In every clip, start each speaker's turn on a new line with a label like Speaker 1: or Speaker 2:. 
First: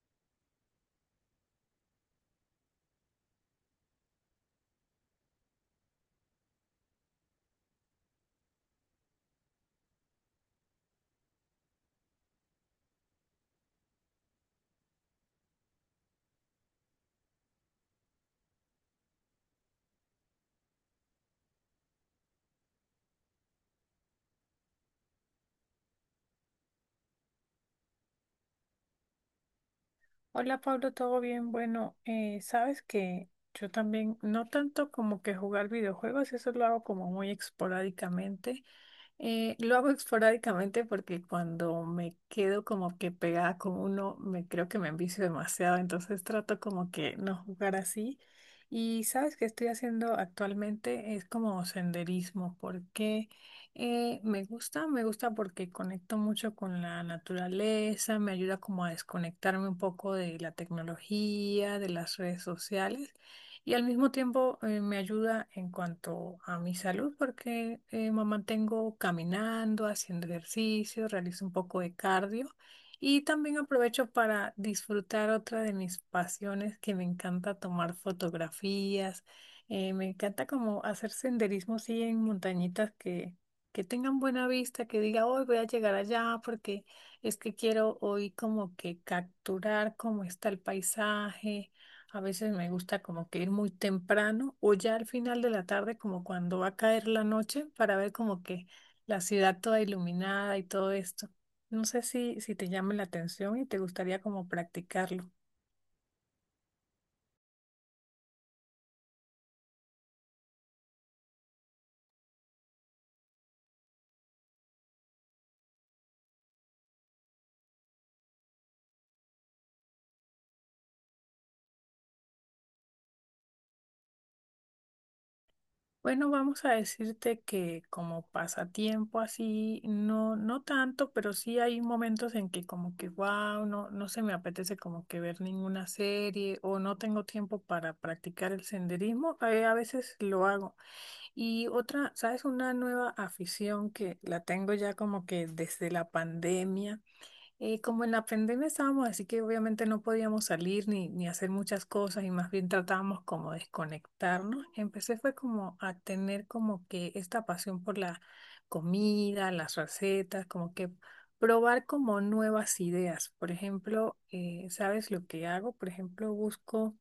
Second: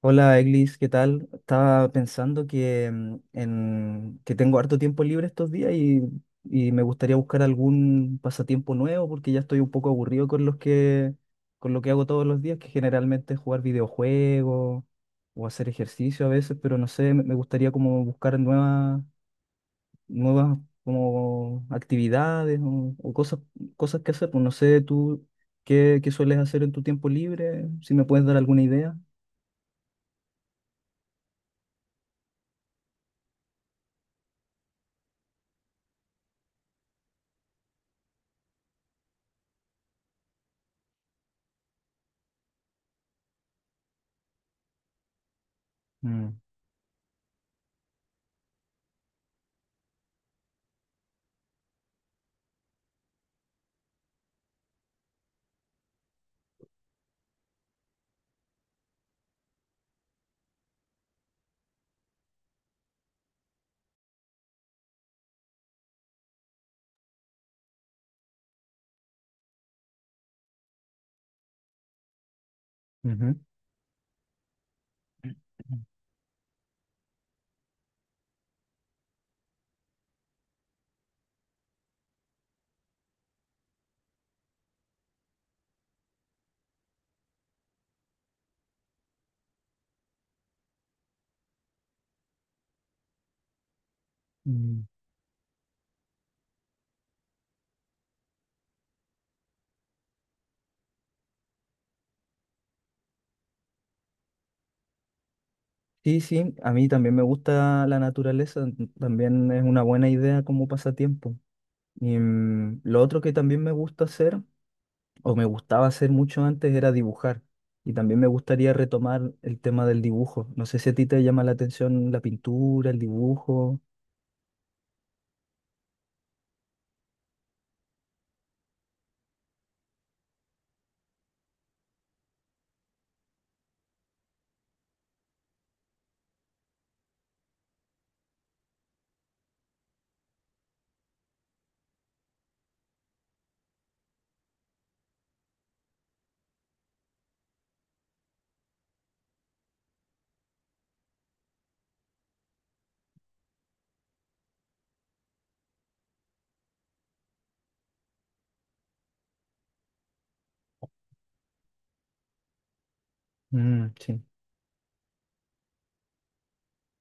Speaker 1: Hola, Eglis, ¿qué tal? Estaba pensando que, que tengo harto tiempo libre estos días y me gustaría buscar algún pasatiempo nuevo porque ya estoy un poco aburrido con con lo que hago todos los días, que generalmente es jugar videojuegos o hacer ejercicio a veces, pero no sé, me gustaría como buscar nuevas como actividades o cosas que hacer. Pues no sé, tú qué sueles hacer en tu tiempo libre, si me puedes dar alguna idea.
Speaker 2: Hola Pablo, ¿todo bien? Bueno, sabes que yo también, no tanto como que jugar videojuegos, eso lo hago como muy esporádicamente, lo hago esporádicamente porque cuando me quedo como que pegada con uno, me creo que me envicio demasiado, entonces
Speaker 1: Mm.
Speaker 2: trato como que no jugar así. Y sabes que estoy haciendo actualmente es como senderismo, porque me gusta porque conecto mucho con la naturaleza, me ayuda como a desconectarme un poco de la tecnología, de las redes sociales y al mismo tiempo me ayuda en cuanto a mi salud porque me mantengo caminando, haciendo ejercicio, realizo un poco de cardio y
Speaker 1: Ujú.
Speaker 2: también aprovecho para disfrutar otra de mis pasiones que me encanta tomar fotografías. Me encanta como hacer senderismo así en montañitas que tengan buena vista, que diga, hoy voy a llegar allá porque es que quiero hoy como que capturar cómo está el paisaje. A veces me gusta como que ir muy temprano o
Speaker 1: Mm.
Speaker 2: ya al final de la tarde, como cuando va a caer la noche, para ver como que la ciudad toda iluminada y todo esto. No sé si te llama la atención y te gustaría como practicarlo.
Speaker 1: Sí, sí, a mí también me gusta la naturaleza, también es una buena idea como pasatiempo. Y lo otro que también me gusta hacer, o me gustaba hacer mucho antes, era dibujar. Y también me gustaría retomar el tema del dibujo. No sé si a ti te llama la atención la pintura, el dibujo.
Speaker 2: Bueno, vamos a decirte que como pasatiempo así, no, no tanto, pero sí hay momentos en que como que wow, no, no se me apetece como que ver ninguna serie o no tengo tiempo para practicar el senderismo. A veces lo hago. Y otra, ¿sabes? Una nueva afición que la tengo ya como que desde la pandemia. Como en la pandemia estábamos, así que obviamente no podíamos salir ni hacer muchas cosas y más bien tratábamos como de desconectarnos. Empecé fue como a tener como que esta pasión por la comida, las recetas, como que probar como nuevas ideas. Por
Speaker 1: Mm,
Speaker 2: ejemplo,
Speaker 1: sí.
Speaker 2: ¿sabes lo que hago? Por ejemplo, busco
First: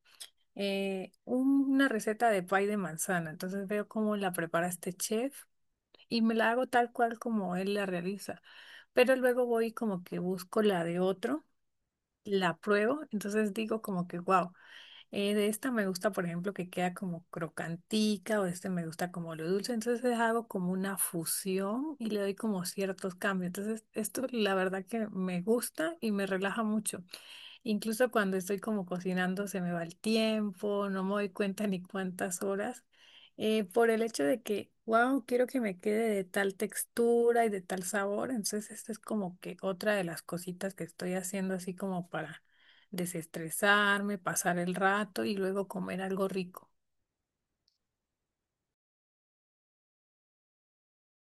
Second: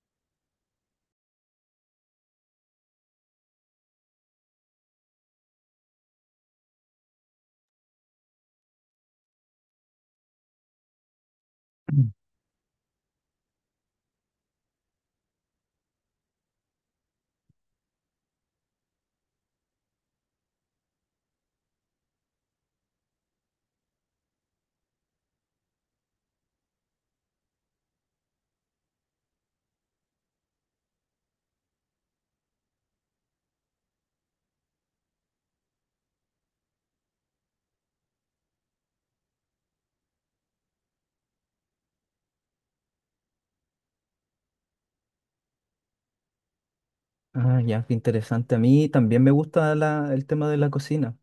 Speaker 2: una receta de pie de manzana. Entonces veo cómo la prepara este chef y me la hago tal cual como él la realiza. Pero luego voy como que busco la de otro,
Speaker 1: Mm.
Speaker 2: la pruebo, entonces digo como que, wow, de esta me gusta, por ejemplo, que queda como crocantica o este me gusta como lo dulce. Entonces hago como una fusión y le doy como ciertos cambios. Entonces esto la verdad que me gusta y me relaja mucho. Incluso cuando estoy como cocinando se me va el tiempo, no me doy cuenta ni cuántas horas, por el hecho de que, wow, quiero que me quede de tal textura y de tal sabor. Entonces, esta es como que otra de las cositas que estoy haciendo así como para desestresarme, pasar el rato y luego comer algo rico.
Speaker 1: Ah, ya, qué interesante. A mí también me gusta el tema de la cocina.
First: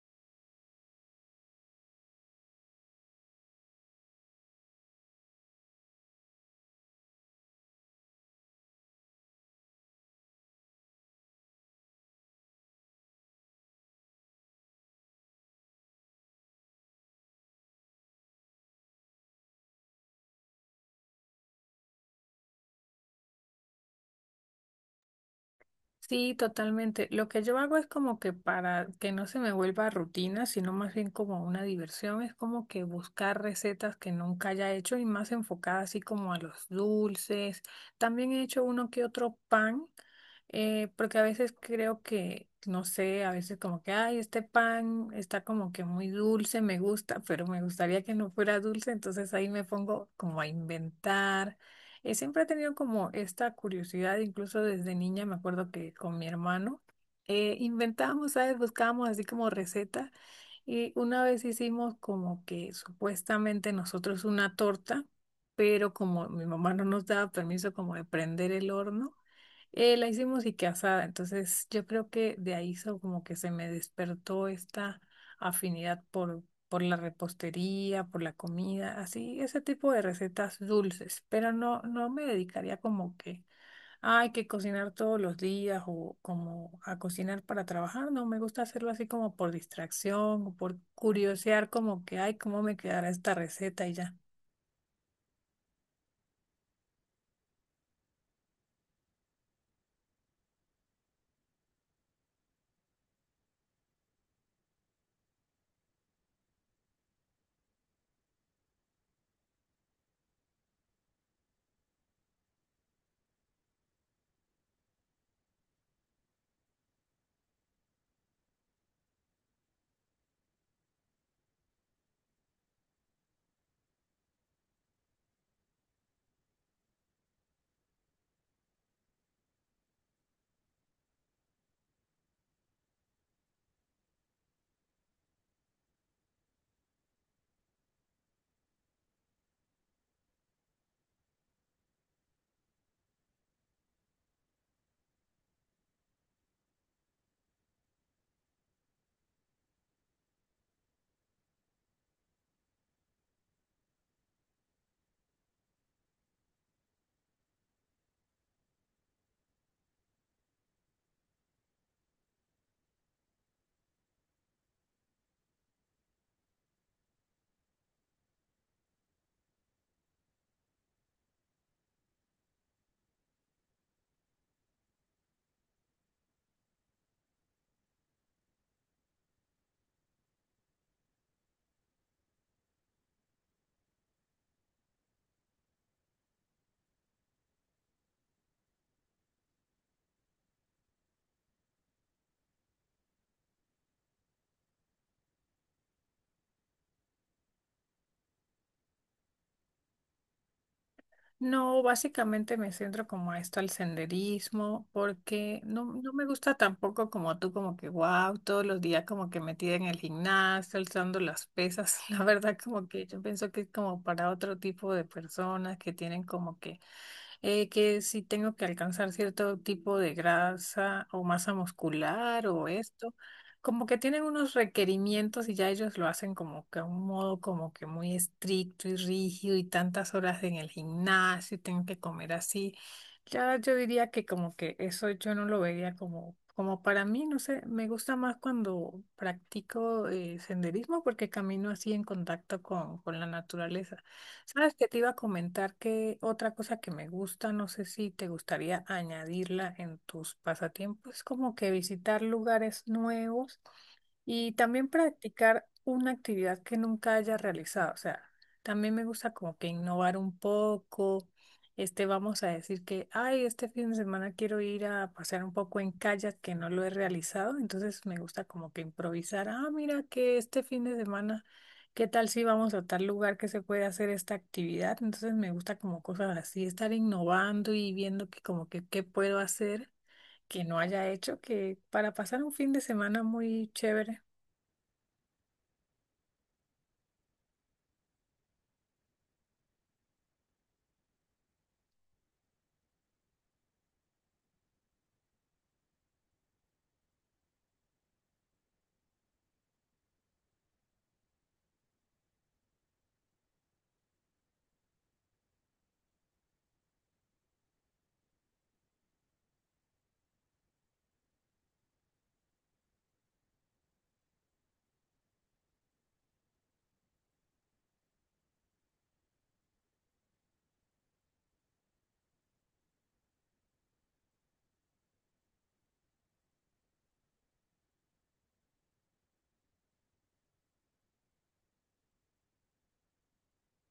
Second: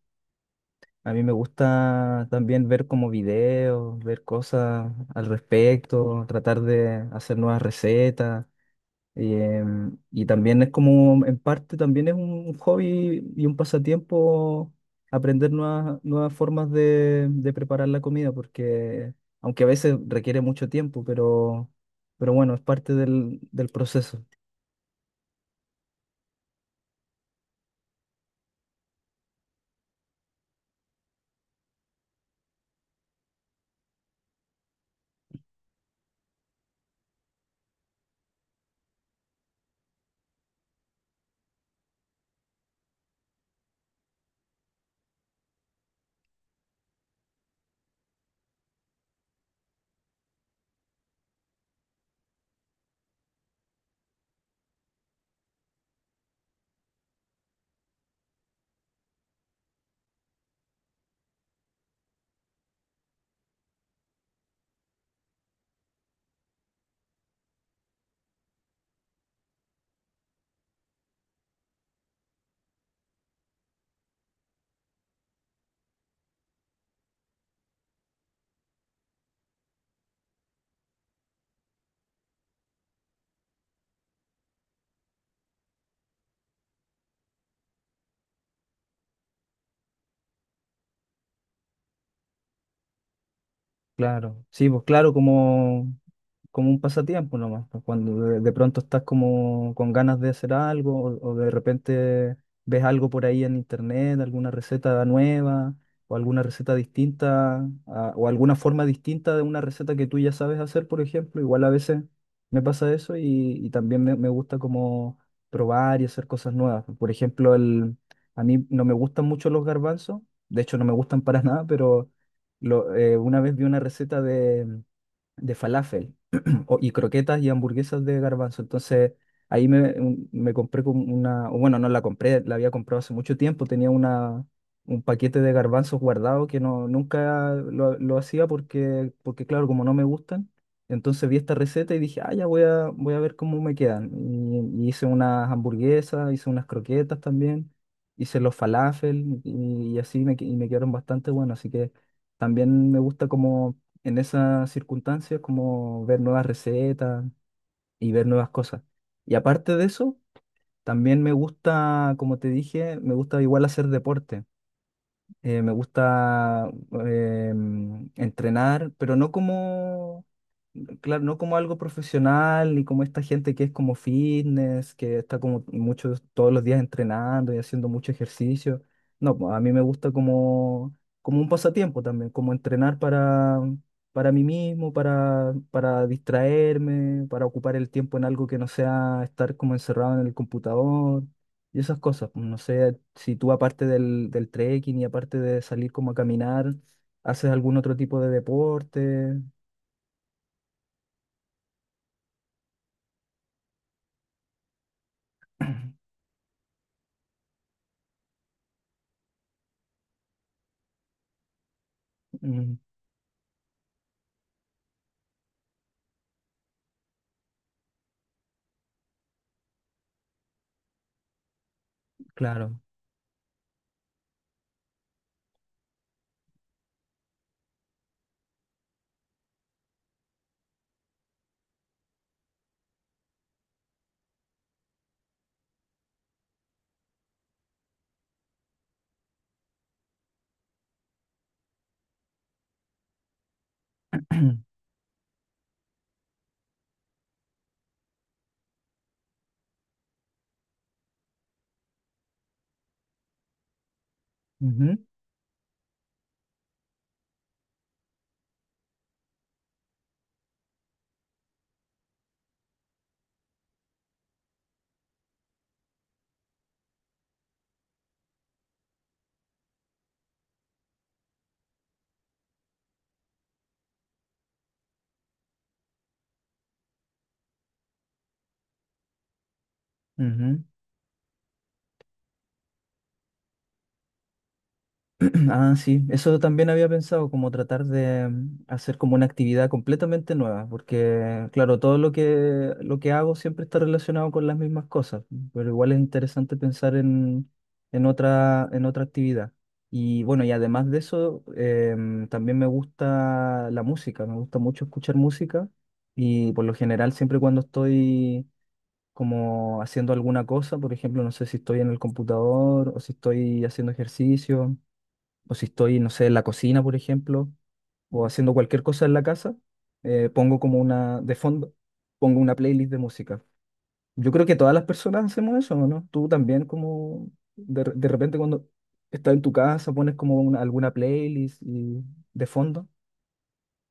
Speaker 1: A mí me gusta también ver como videos, ver cosas al respecto, tratar de hacer nuevas recetas. Y también es como, en parte, también es un hobby y un pasatiempo aprender nuevas formas de preparar la comida, porque aunque a veces requiere mucho tiempo, pero bueno, es parte del proceso.
Speaker 2: Sí, totalmente. Lo que yo hago es como que para que no se me vuelva rutina, sino más bien como una diversión, es como que buscar recetas que nunca haya hecho y más enfocadas así como a los dulces. También he hecho uno que otro pan, porque a veces creo que, no sé, a veces como que, ay, este pan está como que muy dulce, me gusta, pero me gustaría que no fuera dulce, entonces ahí me pongo como a inventar. Siempre he tenido como esta curiosidad, incluso desde niña me acuerdo que con mi hermano inventábamos, ¿sabes? Buscábamos así como receta y una vez hicimos como que supuestamente nosotros una torta, pero como mi mamá no nos daba permiso como de prender el horno, la hicimos y que asada, entonces yo creo que de ahí como que se me despertó esta afinidad por la repostería, por la comida, así, ese tipo de recetas dulces, pero no, no me dedicaría como que hay que cocinar todos los días o como a cocinar para trabajar, no, me gusta hacerlo así como por distracción o por curiosear como que, ay, cómo me quedará esta receta y ya.
Speaker 1: Claro, sí, pues claro, como... Como un pasatiempo nomás, pues, cuando de pronto estás como con ganas de hacer algo o de repente ves algo por ahí en internet, alguna receta nueva o alguna receta o alguna forma distinta de una receta que tú ya sabes hacer. Por ejemplo, igual a veces me pasa eso. Y también me gusta como probar y hacer cosas nuevas. Por ejemplo, a mí no me gustan mucho los garbanzos, de hecho no me gustan para nada, pero una vez vi una receta de falafel y croquetas y hamburguesas de garbanzo. Entonces me compré como una, o bueno, no la compré, la había comprado hace mucho tiempo, tenía un paquete de garbanzos guardado que nunca lo hacía porque, claro, como no me gustan, entonces vi esta receta y dije, ah, ya voy voy a ver cómo me quedan. Y hice unas hamburguesas, hice unas croquetas también. Hice los falafel y y me quedaron bastante buenos, así que también me gusta como en esas circunstancias, como ver nuevas recetas y ver nuevas cosas. Y aparte de eso, también me gusta, como te dije, me gusta igual hacer deporte. Me gusta entrenar, pero claro, no como algo profesional, ni como esta gente que es como fitness, que está como muchos, todos los días entrenando y haciendo mucho ejercicio. No, pues, a mí me gusta como un pasatiempo también, como entrenar para mí mismo, para distraerme, para ocupar el tiempo en algo que no sea estar como encerrado en el computador y esas cosas. Pues, no sé si tú aparte del trekking y aparte de salir como a caminar, haces algún otro tipo de deporte.
Speaker 2: No, básicamente me centro como a esto, al senderismo, porque no, no me gusta tampoco como tú, como que wow, todos los días como que metida en el gimnasio, alzando las pesas. La verdad
Speaker 1: Mm.
Speaker 2: como que yo pienso que es como para otro tipo de personas que tienen como que si tengo que alcanzar cierto tipo de grasa o masa muscular o
Speaker 1: Claro.
Speaker 2: esto, como que tienen unos requerimientos y ya ellos lo hacen como que a un modo como que muy estricto y rígido y tantas horas en el gimnasio y tengo que comer así. Ya yo diría que como que eso yo no lo vería como, como para mí, no sé, me gusta más cuando practico senderismo porque camino así en contacto con la naturaleza. Sabes que te iba a comentar que otra cosa que me gusta, no sé si te gustaría añadirla en tus pasatiempos, es como que visitar lugares nuevos. Y también
Speaker 1: Ujú,
Speaker 2: practicar una actividad que nunca haya realizado. O sea, también me gusta como que innovar un poco. Este, vamos a decir que, ay, este fin de semana quiero ir a pasear un poco en kayak que no lo he realizado. Entonces me gusta como que improvisar. Ah, mira que este fin de semana, ¿qué tal si vamos a tal lugar que se puede hacer esta actividad? Entonces me gusta como cosas así, estar innovando y viendo que como que qué puedo hacer que
Speaker 1: ujú.
Speaker 2: no haya hecho, que para pasar un fin de semana muy chévere.
Speaker 1: Ah, sí, eso también había pensado, como tratar de hacer como una actividad completamente nueva, porque claro, todo lo lo que hago siempre está relacionado con las mismas cosas, pero igual es interesante pensar en en otra actividad. Y bueno, y además de eso, también me gusta la música, me gusta mucho escuchar música y por lo general siempre cuando estoy como haciendo alguna cosa. Por ejemplo, no sé si estoy en el computador o si estoy haciendo ejercicio o si estoy, no sé, en la cocina, por ejemplo, o haciendo cualquier cosa en la casa. Pongo como de fondo, pongo una playlist de música. Yo creo que todas las personas hacemos eso, ¿no? Tú también como, de repente cuando estás en tu casa, pones como alguna playlist de fondo.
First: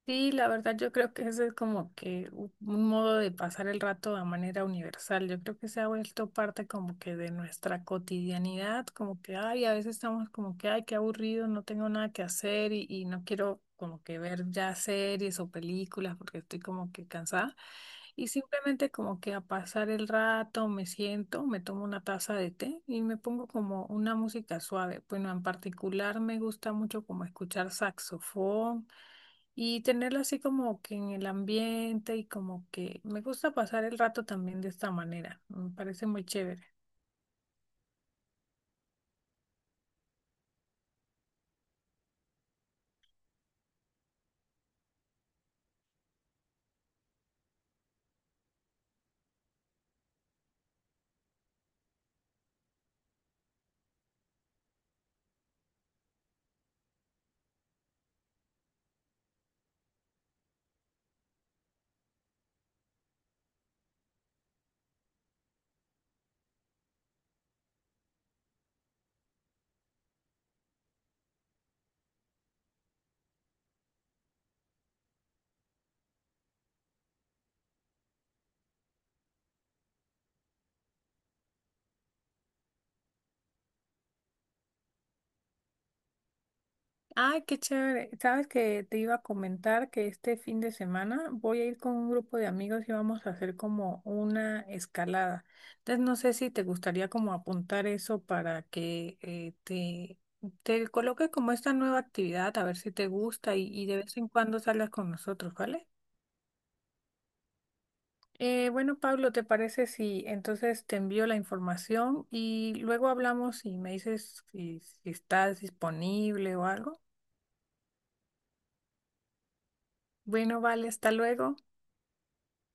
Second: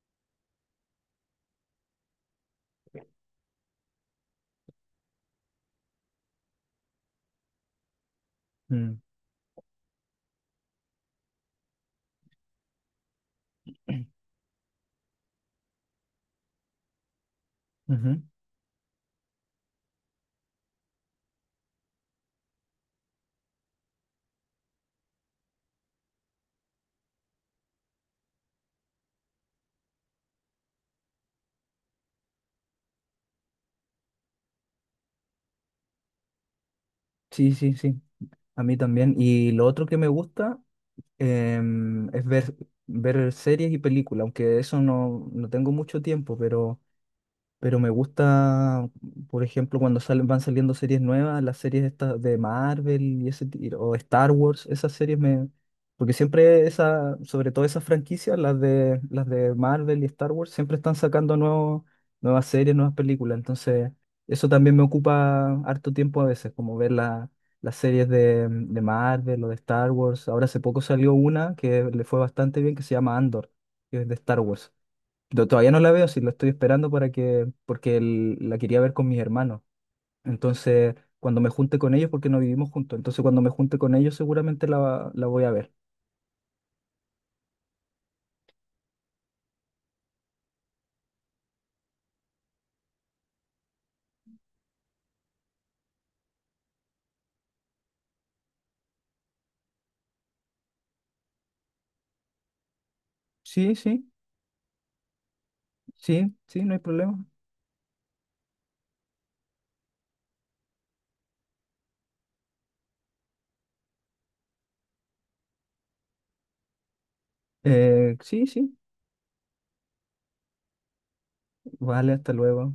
Speaker 2: Sí, la verdad yo creo que ese es como que un modo de pasar el rato de manera universal. Yo creo que se ha vuelto parte como que de nuestra cotidianidad,
Speaker 1: Mm.
Speaker 2: como que, ay, a veces estamos como que, ay, qué aburrido, no tengo nada que hacer y no quiero como que ver ya series o películas porque estoy como que cansada.
Speaker 1: Ujú.
Speaker 2: Y simplemente como que a pasar el rato me siento, me tomo una taza de té y me pongo como una música suave. Bueno, en particular me gusta mucho como escuchar saxofón. Y tenerla así como que en el ambiente y como que me gusta pasar el rato también de esta manera. Me parece muy chévere.
Speaker 1: Sí, sí, sí, a mí también. Y lo otro que me gusta es ver series y películas, aunque eso no, no tengo mucho tiempo, pero... Pero me gusta, por ejemplo, cuando van saliendo series nuevas, las series estas de Marvel y o Star Wars, esas series me... Porque siempre esa, sobre todo esas franquicias, las de Marvel y Star Wars, siempre están sacando nuevas series, nuevas películas. Entonces, eso también me ocupa harto tiempo a veces, como ver las series de Marvel o de Star Wars. Ahora hace poco salió una que le fue bastante bien, que se llama Andor, que es de Star Wars. No, todavía no la veo, sí, la estoy esperando para que, porque la quería ver con mis hermanos. Entonces, cuando me junte con ellos, porque no vivimos juntos, entonces cuando me junte con ellos seguramente la voy a ver.
Speaker 2: Ay, qué chévere. Sabes que te iba a comentar que este fin de semana voy a ir con un grupo de amigos y vamos a hacer como una escalada. Entonces no sé si te gustaría como apuntar eso para que te coloque como esta nueva actividad, a ver si te gusta
Speaker 1: Sí,
Speaker 2: y de
Speaker 1: sí,
Speaker 2: vez en cuando salgas con nosotros, ¿vale?
Speaker 1: sí, sí, no hay problema.
Speaker 2: Bueno, Pablo, ¿te parece si entonces te envío la información y luego hablamos y me dices si estás disponible o algo?
Speaker 1: Sí, sí,
Speaker 2: Bueno, vale, hasta luego.
Speaker 1: vale, hasta luego.